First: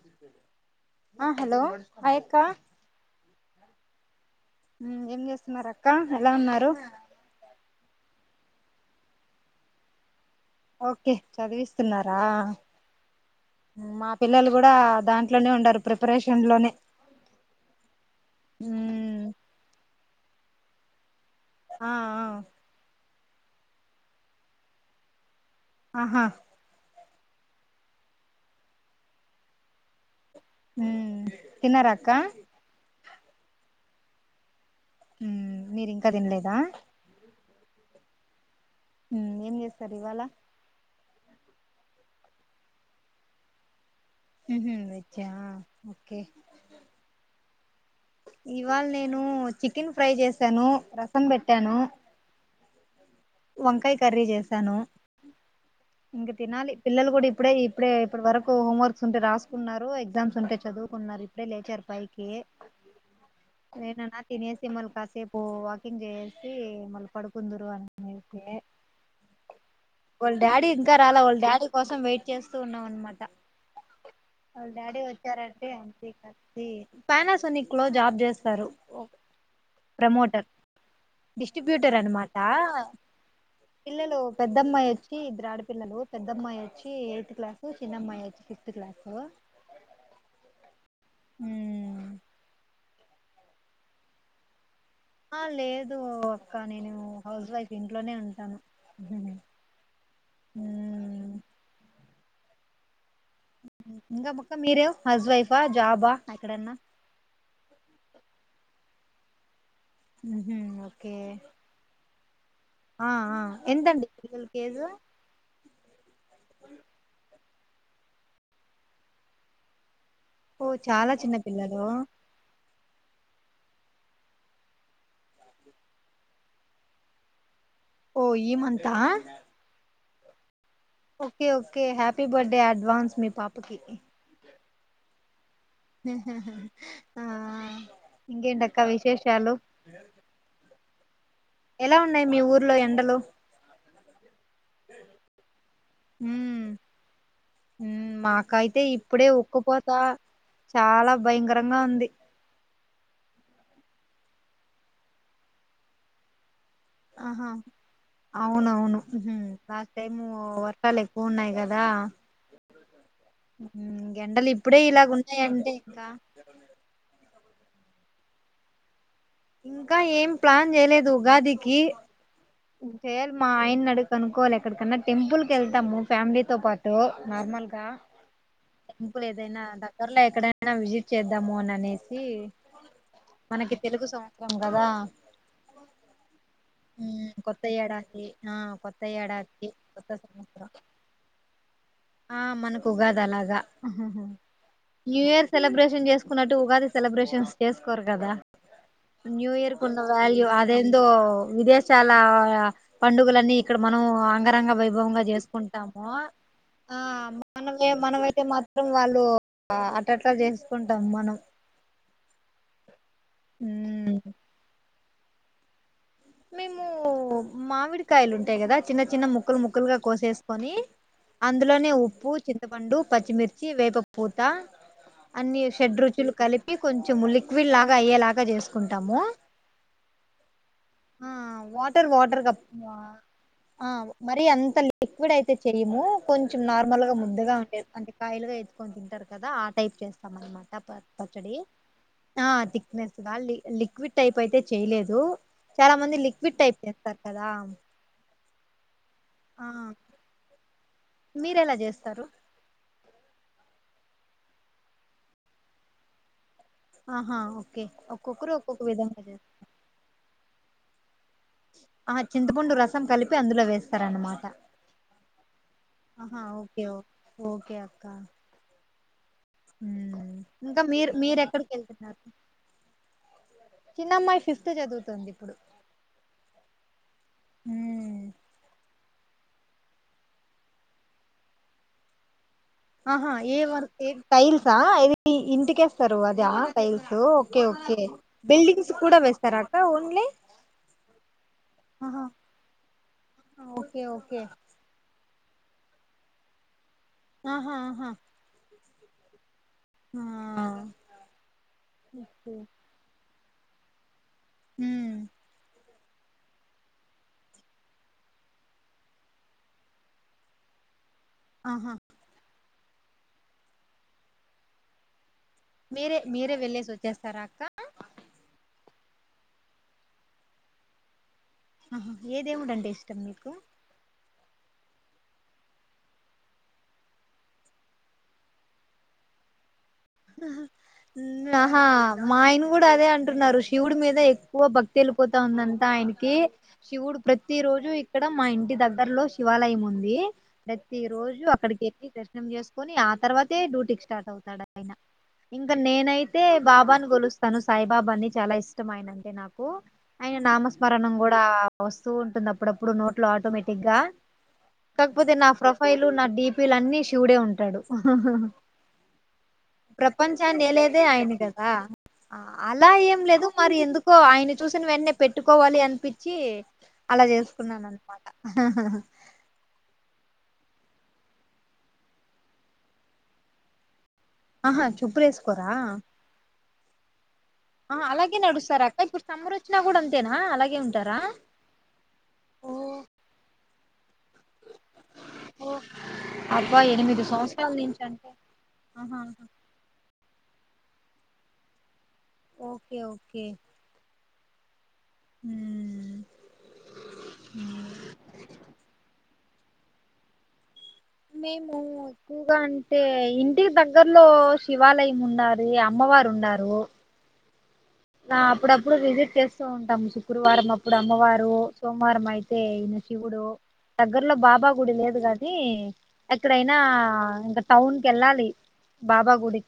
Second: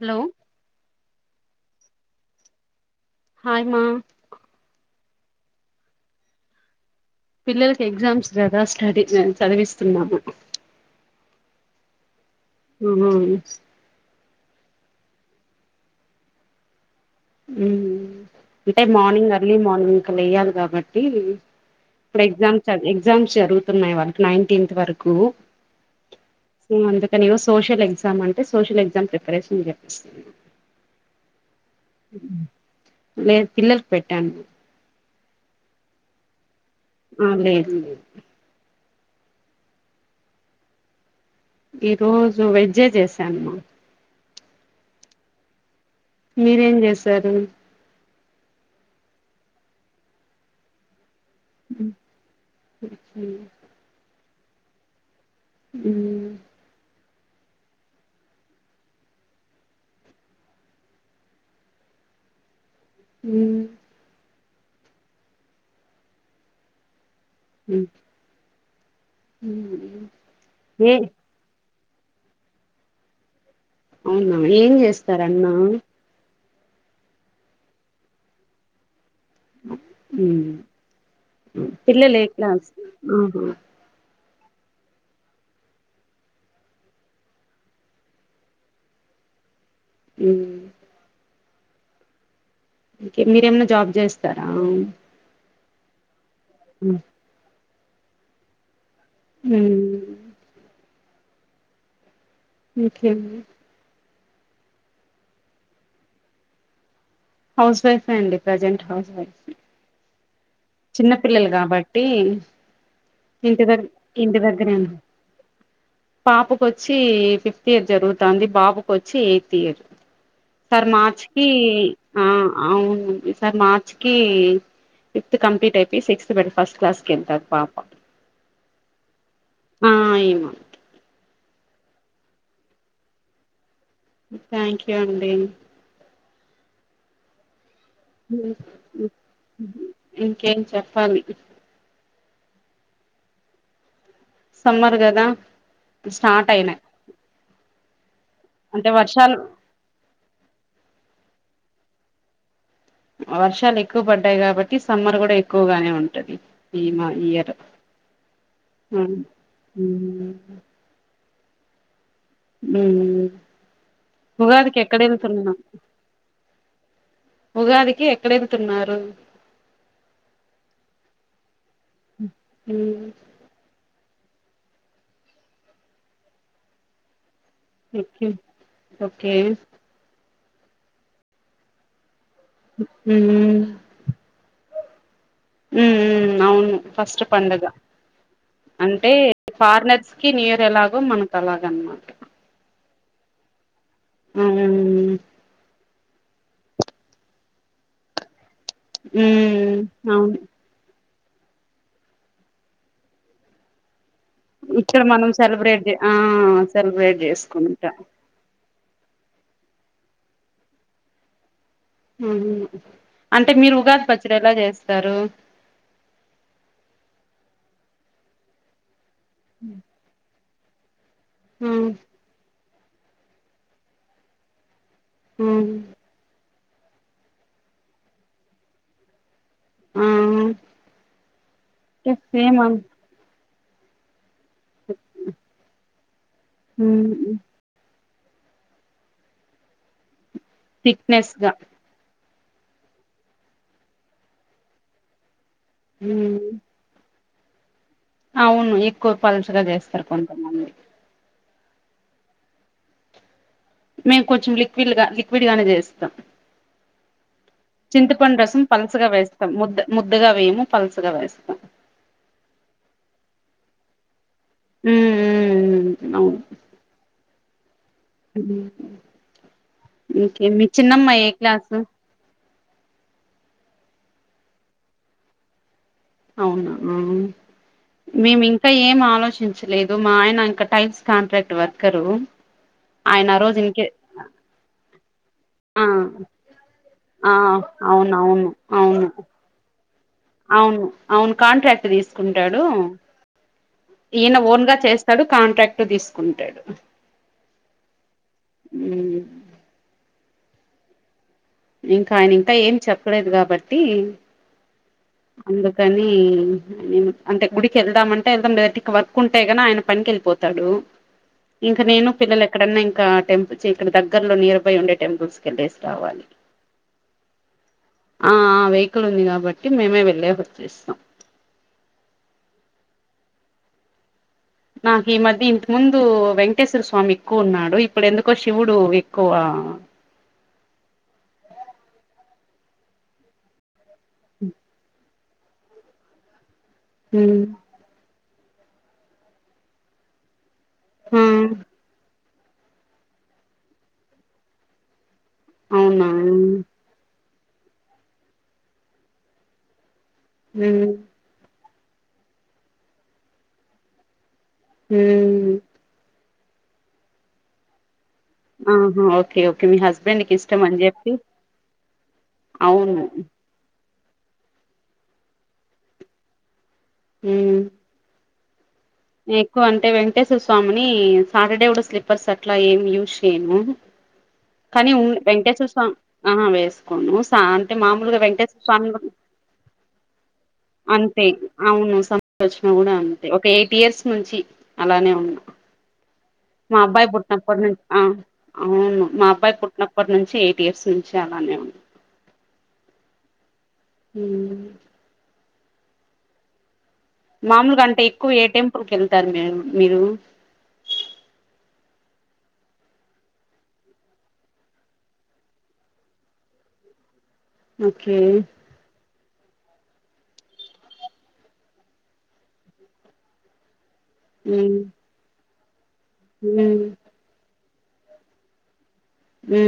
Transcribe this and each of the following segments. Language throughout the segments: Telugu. హలో హలో హలో క్క హేయ్ మా ఏం చేస్తున్నారు అక్క ఎలా ఉన్నారు పిల్లలకి ఎగ్జామ్స్ కదా స్టడీ మే చదివిస్తున్నాము ఓకే చదివిస్తున్నారు ఆ మా పిల్లలు కూడా దాంట్లోనే ఉండారు ప్రిపరేషన్ లోనే అంటే మ్మ్ మార్నింగ్ అర్లీ మార్నింగ్ ఇంకా లేవాలి కాబట్టి ఆ ఆప్పుడు ఆ ఎగ్జామ్ చ ఎగ్జామ్స్ జరుగుతున్నాయి వాళ్ళకి నైన్టీన్త్ వరకు ఆహా కానీ ఈ రోజు సోషల్ ఎగ్జామ్ అంటే సోషల్ ఎగ్జామ్ ప్రిపరేషన్ చెప్పపిస్తుంది మ్మ్ తినారక్క నేను పిల్లలకు పెట్టాను మీరి ఇంకా తినలేదా ఆ లేదు ఏం చేస్తారు ఇవాళ ఈ రోజు వెజ్జే చేసామ్మా మ్మ్ హూ వెజ్జ మీరేం చేస్తారు ఇవాళ నేను చికెన్ ఫ్రై చేశాను ర రసం పెట్టాను వంకాయ కర్రీ చేస్తాను తను ఇంకా తినాలి పిల్లలు కూడా ఇప్పుడే ఇప్పుడే ఇప్పుడు వరకు హోంవర్క్స్ ఉంటే రాసుకున్నారు ఎగ్జామ్స్ ఉంటే చదువుకున్నారు ఇప్పుడే లేచారు పైకి పోన తినేసి మని కాసేపు వాకింగ్ చేసి మ పడు కుందరువాకు వాళ డాడీ ఇంకా ఏ రాలా వల డాడ కోసం వెయిట్ చేస్తూ ఉన్నాం అన్మాట అవునా ఏం జేస్తార్ అన్న ది పనస్ [unintelligible] సోనీక్లో జాబ్ జేస్తారు ప్రమోటర్ ఉమ్ డిస్ట్రిబ్యూటర్ పిల్లలు ఏ అనమాట క్లాస్ ఆహా పిల్లలు పెద్దమ్మాయి వచ్చి ఇద్దరు ఆడపిల్లలు పెద్దమ్మాయి వచ్చి ఎయిత్ క్లాసు చిన్నమ్మాయి వచ్చి ఫిఫ్త్ క్లాసు ఊ ఊ ఇంకేమ్ మీరేమన్నా జాబ్ జేస్తారా ఆ లేదు అక్క నేను హౌజ్ వైఫ్ ఇంట్లోనే ఉంటాను మ్మ్ ఊ ఉ మ్మ్ ఇంగా మొక్క మీరు హౌజ్ వైఫా జాబా ఎక్కడన్నా హౌస్ వైఫే అండి ప్రజెంట్ హౌస్ వైఫ్ మ్మ్ చిన్న ఓకే పిల్లలు గాబట్టి ఆ ఆ ఇంటి దగ్ ఎంతండి ఇంటి పిల్లల కేజు దగ్గరేండి పాపకొచ్చి ఫిఫ్ తీర్ జరుగుతాంది బాబుకొచ్చి ఎయిత్ ఇయర్ ఓ సర్ చాలా చిన్న మార్చికిి పిల్లలు ఆ అవును ఈ సార్ మార్చకి ఫిఫ్ త్ కంప్లీట్ ఐపెయి సిక్స్త్ బడి ఫస్టక్లాస్ కి ఎల్తాది పాప ఓ ఈమంతా ఆ ఈమ okay okay happy birthday advance మీ పాపకి థ్యాంక్ యూ అండి ఆ ఇంకేంటక్క విశేషాలు ఇంకేం చప్ పలి ఎలా ఉన్నాయి మీ ఊర్లో ఎండలు సమ్మర్ గదా స్టార్ట్ అయినయి ఉమ్ మాక్ కయితే ఇప్పుడే ఉక్కుపోతా చాలా భయంకర రంగా ఉంది వర్షాలు ఎక్కువ పడ్డాయి కాబట్టి సమ్మర్ గుడా ఎక్కువగానే ఉంటది ఈ మా ఆహా ఇయర్ అవునవును ఉమ్ ఉహు లాస్ట్ టైము ఉమ్ వర్షా లెక్ వున్నాయి గదా ఉమ్ ఉహు ఎండలు ఉగాదికి ఇప్పుడే ఎక్కడ ఇలాగ్ ఉంటాయి వెళ్తున్నా అంటే ఇంకా ఉగాదికి ఎక్కడెంత తున్నారు ఇంకా ఏం ప్లాన్ చేయలేదు ఉగాదికి ఉమ్ చేేల్ మా ఆయన్డుకు కనుకోవాలి ఎక్కడికన్నా టెంపుల్ క వెళ్తాము ఫ్యామిలీతోో పాటు నార్మల్గా ఓకే టెంపులు ఓకే ఏదైనా దగ్గర్లో ఎక్కడైనా విజిట్ చేద్దాము అని అనే ఉమ్ మనకి తెలుగు సంత్స్రం అదా ఉ అవును ఫస్ట్ ప కొత్త పడుగ ఏడాది ఆ కొత్త అంటే ఏడాది కొత్త ఫారినర్స్ కి నియర్ సంవత్సరం ఎలాగో మనకు అలాగ అనమాట క్కుగాదలాగా న్యూ ఇయర్ సెలిబ్రషన్ న్ చేసుకున్నట్టు ఉగాది సెలబ్రేషన్ చేసుకోరు కదా న్యూ ఇయర్ ఉన్న అవును వల్్యూ అదే విదేశాల పండుగలన్నీ ఇక్కడ మ మన అంగరంగ ఇక్కడ వైభవంగా మనం సెలబ్రేట్ చేసుకుంటాము ఆ ఆ సెలబ్రేట్ మనే చేసుకుంటా మనమైతే మాం వాళ్ళు అట అట్లా చేసుకుంటాం మనం అంటే మీరు ఉగాది మ్మ్ పచ్చడి ఎలా చేస్తారు సారు మేము మామిడికాయలు ఉంటాయి కదా చిన్న చి చిన్న ముక్కులు ముక్కులుగా కోసేస్త కొనీ అందులోనే ఉప్పు చిన్న పెద్ద పండు పచ్చిమిిర్చి వేప పూతా అన్ని షెడ్ రుచులు కలిపి కొంచము లిక్విడ్ లాగా అయ్యేలాగా చేసుకుంటాము ఆ ఆ వాటర్ వాటర్ సేమ్ కప్పు ఆ మరి అంత లిక్విడ్ అయితే చెయ్యము కొంచెం నార్మల్ గా ముందుగా ఉండేది అంటే కాయలుగా ఎత్కొని తింటారు కదా ఆ టైప్ చేస్తారు ప్పమన మాట ప థిక్నెస్ గా పచ్చడి ఆ థిక్నెస్గా లిక్విడ్ టైప్ అయితే చేయలేదు చాలా మంది లిక్విడ్ టైప్ చేస్తారు అదా అవును ఎక్కువ పలుసుుగా చేస్తారు కొంతమంది మీర ఎలా చేస్తారు మేము కొంచెం లిక్విడ్ గా లిక్విడ్ గానే చేస్తాం ఆహా ఓకే చింతపండు ఒక్కొక్కరు రసం ఒక్కొక్క పలుసగా విధంగా చేస్తారు వేస్తాం ముద్ద ముద్దగా వేయము పలుసగా వేస్తాం ఆహా చింతపండు రసం కలిపి అందులో వేస్తార అన్నమాట ఉమ్ ఉమ్ ఆహా ఓకే ఓకే ఓకే అ ఇంకా మీరు ఏ మీరెక్కడికి క్లాసు వెళ్తున్నారు చిన్నమ్మాయి ఫిఫ్త్ చదువుతుంది ఇప్పుడు అవునా మేమి ఇంకా ఏం ఆలోచన చలేదు మా ఆయన ఇంకా టైల్స్ కాంట్రాక్ట్ వర్కరు ఆయన ఆహా ఆ రోజు ఏ ఇంకే వర్ టైల్సాది ఇంటిక ఆ వేస్తారు అద టైల్స్ ఆ ఓకే ఓకే అవును అవును బిల్డింగ్స్ అవును కూడా వేస్తారా అక్క అవును అవును కాంట్రాక్ట్ తీసుకుంటాడు ఓన్లీఓ ఈయన ఓన్ గా చేస్తాడు కాంట్రాక్ట్ తీసుకుంటాడు ఆహా ఆహా ఉ ఆ ఇంకా ఆయన ఇంకా ఓకే ఏమి చెప్పలేదు కాబట్టి [inaudible] హ అందుకని అంటే గుడికి వెళ్దామంటే వెళ్దాం లేదటికి వర్క్ ఉంటే న ఆయన పనికి వెళ్ళిపోతాడు ఇంకా ఆహా నేను పిల్లలు ఎక్కడన్నా ఇం ఇ టెంపుల్ ఇక్క దగ్గర లో నియర్ బై ఉండే టెంపుల్స్ మీరే స్ట్వాలి మీరే వెళ్ళేసి వచ్చేస్తారా అక్క ఆ ంది బట్ మేమే వెళ్లే వచ్చేస్తాం ఆహా ఏదేముడంంటడి ఇష్టం మీకు నాకు ఈ మధ్య ఇంత ముందు వెంకటేశ్వర స్వామి ఎక్కువ ఉన్నాడు ఇప్పుడు ఎందుకో శివుడు ఎక్కువ ఆహా మా ఆయన కూడా అదే అంటున్నారు రఋషి శివుడు మీద ఎక్కువ భక్తిలు పోతా ఉందంతా ఆయనకి శివుడు ప్రతి రోజు ఇక్కడ మా ఇంటి దగ్గరలో శివాలయం ఉంది ప్రతి రోజు అక్కడికి వెళ్ళి చేసుకుొని ఆ తర్వాతే డ్యూటీకి స్టార్ట్ అవుతాడు అయినా ఇంక అవునా నేనైతే బాబాని గలుస్తా తను సాయిబాబ అని చాలా ఇష్టం ఆయన అంటే నాకు ఆయన ఉమ్ నామస్మరణ కూడా వస్తూ ఉంటుంది అప్పుడప్పుడు నోట్లు ఆటోమేటిక్ గా కాకపోతే నా ఉమ్ ప్రొఫైలు నా డీప్ వీళ్ళన్నీ శివుడే ఉంటాడు ఆహా ఓకే ఓకే మీ హస్బెండ్ కి ఇష్టం ప్రపంచాన్ని అని లేదే చెప్పి ఆయన కదా అలా అవును ఏం లేదు మరి ఎందుకో ఆయన చూసిిన వెంటనే పెట్టుకోవాలి అనిపించి అలా ఉమ్ చేసుకున్నాను అనమాట ఎక్కువ అంటే వెంక స్వామిని సాటర్డే లో స్లీపర్స్ అట్లా ఏం యూస్ చేయను ఆహా కానీ ఉ వెేంకటేశ్వర చెప్పులేసుకోరా స్వామి ఆ వేస్ అవును అంటే ఆ మామూలుగా అలాగే వెంకటేశ్వర నడుస్తారా స్వామినీ అక్క కూడా ఇప్పుడు సమ్మర్ వచ్చినా కూడా అంతేనా అలాగే ఉంటారా అంతే అవును స మ్మార్ కూడా ఓహో అంతే ఒకే ఎయి నుంచి అలానే ఉన్న మా అబ్బా అబ్బాయి ఎనిమిది పుట్టినప్పటి సంవత్సరాల నుంచి అంటే అవును ఆహా మా అబ్బాయి పుట్టినప్పటి నుంచి ఎయిట్ ఇయర్స్ నుంచి అలానే ఉన్న ఓకే ఓకే హు హు మామూలుగా అంటే ఎక్కువ ఏ టెంపుల్ కి వెళ్తారు మీరు మీరు మేము ఎక్కువగా అంటే ఇంటికి దగ్గర్లో శివాలయం ఉన్నాది. అమ్మవారు ఉన్నారు. ఓకే నా అప్పుడప్పుడు విజిట్ చేస్త వస్తూ ఉంటాము. శుక్రవారం అప్పుడు అమ్మవారు సోమవారం అయితే ఇగ శివుడు దగ్గరలో బాబా ఉమ్ గుడి లేదు కాదా ఏ ఎక్కడైనా ఉమ్ ఇంకా టౌన్ కి ఏళ్ళాలి ఉ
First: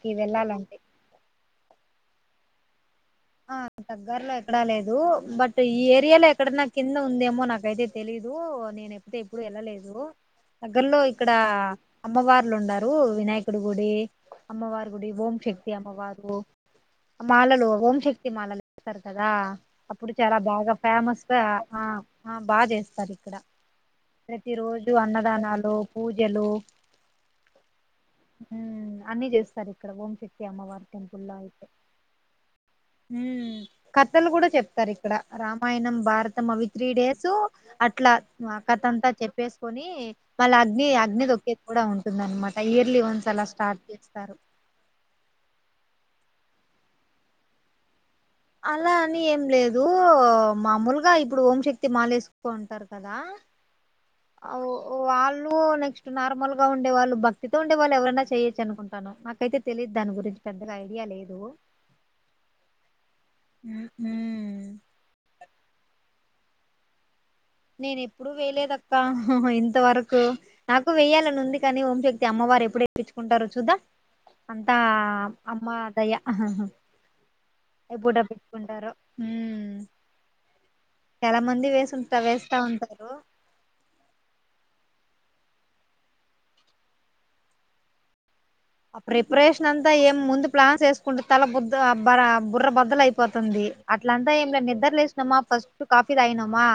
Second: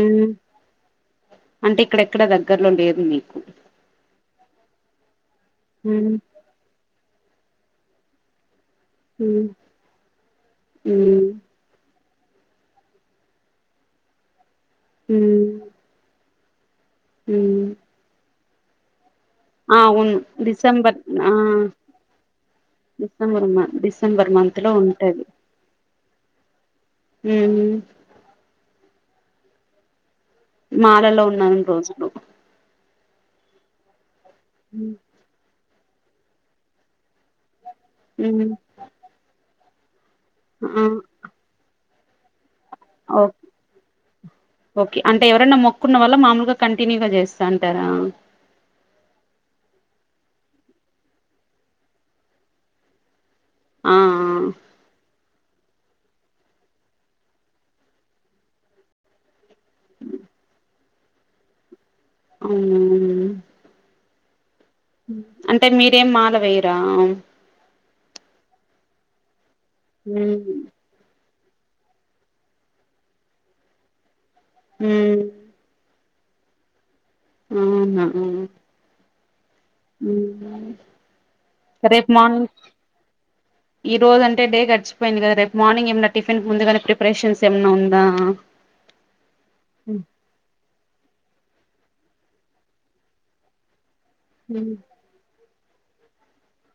అంటే ఇక్కడెక్కడ దగ్గరలో లేదు మీకు ఆ దగ్గరలో ఎక్కడా లేదు బట్ సో ఈ ఉమ్ ఏరియాలో ఎక్కడ నా కింద ఉందేమో నాకైతే తెలీదు నేను ఎప్పుతే ఉమ్ ఎప్పుడు వెళ్ళలేదు దగ్గర్లో ఉమ్ ఇక్కడ అమ్మవార్లు ఉండరు వినాయకునీ గుడి అమ్మవారీ గుడి ఓం ఉమ్ శక్తి అమ్మవారు ఉమ్ మాలలు ఓం శత్తి మాాలలు ఏస్తార్ కదా ఆ అప్పుడు అవును చాలా బాగా డిసెంబర్ ఆ ఫేమస్గా ఆ బాగా చేస్తారు. ఇక్కడ డిసెంబర్ మ డిసెంబర్ ప్రతి మంత్ లో రోజు అన్నదానాలు పూజలు హ్ ఉమ్ అన్ని చేస్తారు ఇక్కడ ఓం శక్తి మాలలో ఉన్నాన్నీ రోజులు క పెద్దలు కూడా చెప్తారు ఇక్కడ రామ్ రామాయణం భారతం అవి త్రీ డేస్ అట్లా ఉమ్ మా కతంటా చెప్పేసి కొని మళ్ళ అగ్ని అగ్ని దొక్కేది కూడా ఉంటుంది న్నమాట ఓ ఓకే అంటే ఎవరనా మొక్కున్న వల్ళ మామలుగా కంటిన్యూగా చేస్తాంటారా అలా అని ఏం లేదు మామూలుగా ఇప్పుడు ఓంశక్తి మాలేసుకోంటారు కదా ఆ ఆ అ వాళ్ళ డు నెక్స్ట్ నార్మల్ గా ఉండే వాళ్ళు భక్తితో ఉండే వాళ్ళు ఎవరైనా చేయొచ్చు అనుకుంటాను నాకైతే తెలియదు దాని గురించి పెద్దగా ఐడియా లేదు అవు అంటే మీరేం మాల వేయరా నేన ఎప్పుడుూ వేలేదక్క ంత వరకు నాకు వెయ్యాలనుంది కానీ ఓంశక్తి అమ్మవారు ఎప్పుడుేప్పుంటారు చూద్దా అంతా ఉమ్ అమ్మ దయ ఆహాహా అవునా ఉమ్ హమ్ రేపు వేసుంటా మార్నింగ్ వేస్తా ఉంటారు ఈ రోజ అంటే డే ఖర్చు యింది కదా రేపు మార్నింగ్ ఏమ టిఫిన్ కు ముందుగానే ప్రిపరేషన్స్ ఏమన్నా ఉందా ఆ ప్రిపరేషన్ అంతా ఏం ముందు ప్లాన్ చేసుకుంటే తల బద్ బ బుర్ర బద్దల అయిపోతుంది అట్లంతా ఏం ఉమ్ నిద్రలేసినమా ఫస్ట్ కాఫీ తాయనమా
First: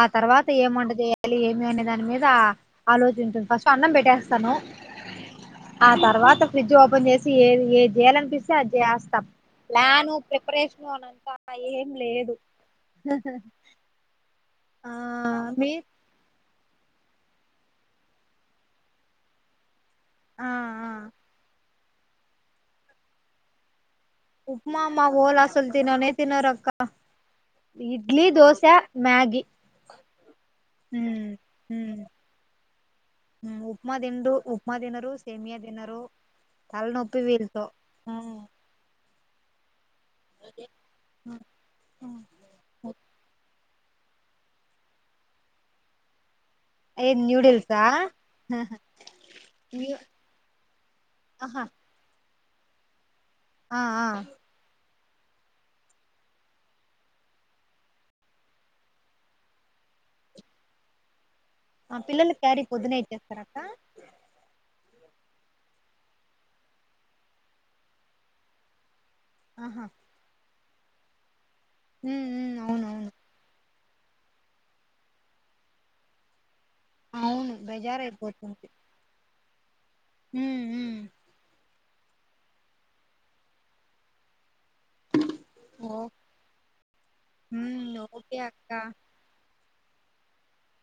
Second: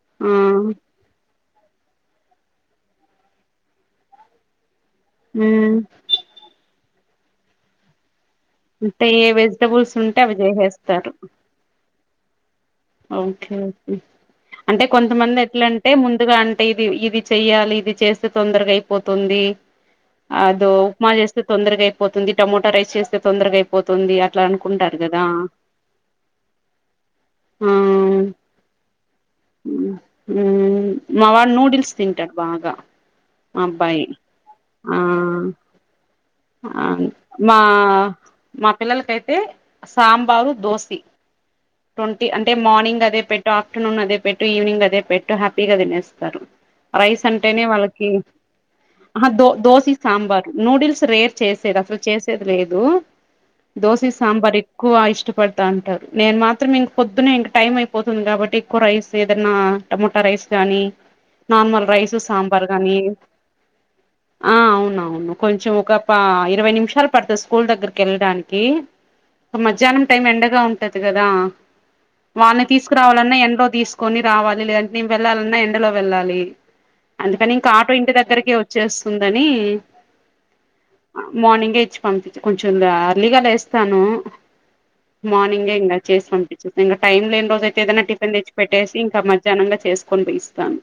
ఆ తర్వాత ఏమంవాంటా చ్యాలి ఏమి అనే దాని మీద ఆలోచించుంది ఫస్ట్ అన్నం పెట్టేస్తాను హమ్ ఫడ్జ్ ఓపెన్ చేసి ఏ చేయాల అనిపిస్తుంది అంటే చేస్తాం ఏ వెజిటబుల్స్ ప్లాను ఉంటే అవి ప్రిపరేషన్ అనంత ఏం లేదు ఓకేఓకే అంటే ఆ కొంతమంది మీ ఎట్లంటే ముందుగా అంటే ఇది ఇది చెయ్యాలి ఇది చేస్తే తొందరగా అయిపోతుంది ఆ అదో ఆ ఉప్మా చేస్తే తొందరగై పోతుంది టమోటా రైస్ చేస్తే తొందరగాయిపో ఉప్మా మా ఓల్ అసలు తిననే తినరు అక్క ఆ ఇడ్లీ దోశ మ్యాగి మ్ ఉ మావాడు ఉ నూడిల్స్ తింటాడు బాగా ఉ మా ఉప్మా అబ్బాయి తిన్రు ఉప్మా ఆ దినరు సేమ్య దినరు ఉ ఆ మా మా పిల్లలకై ఏ సాంబారు దోసి ట్వంటీ అంటే మార్నింగ్ అదే పెట్టు ఆ ఆఫ్టర్నూన్ అదే పెట్టు ఈవినింగ్ అదే పెట్టు హ్యాపీగా తినేస్తారు ఏ రైస్ అంటేనే న్యూడిల్సా వాళ్ళకి ఆ దో దోసి సాంబార్ నూడిల్స్ రేట్ ఆహా చేసేది అసలు చే చేసేది లేదు ఆ దో సి సాంబార్ ఇ ఎక్కువ ఇష్టపడతా అంటారు నేను మాత్రం ఇంక పొద్దున్నే ఇంక టైం అయిపోతుంది కాబట్టి ఎక్కువ రైస్ ఏదన్న టమటా రైస్ గానీ నార్మల్ ఆ రైస్ పిల్లలు క్యారీ సాంబార్ గానీ పొద్దునే ఇచ్చేస్తార అక్క ఆ అవునా అవును కొంచెం ఒక ఆ ఇరవై నిమిషాలు పడుతది స్కూల్ దగ్గరకి కేళ్ళడానికి ఒక ఆహా మధ్యాహ్నం టైం ఎండగా ఉం పట్టతుకదా ఉమ్ ఉమ్ వాళ్ని అవునవును తీసుకురావాలన్నా ఎండ్లో తీసు కొని రావాలి లేదంటే నేము వెళ్లాలన్నా ఎండలో వెళ్ళాలి అందుకని అవును ఇంకా ఆటో బెజార్ ఇంటి దగ్గరకి వచ్చేస్తుందని నీ ఉ ఉ మార్నింగే ఇచ్చి పంపిచి కొంచెం అర్లీగా లేస్తాను మార్నింగే ఓ ఇంగా చేసి పనిపించేసి ఇంగ టైమ్ లేని రోజైతే ఉమ్ ఏదన్న టిఫన్ ఓకే తెచ్చి అక్క పెట్టేసి ఇంకా మధ్యాహ్నంగా చేసుకొని పోయిస్తాను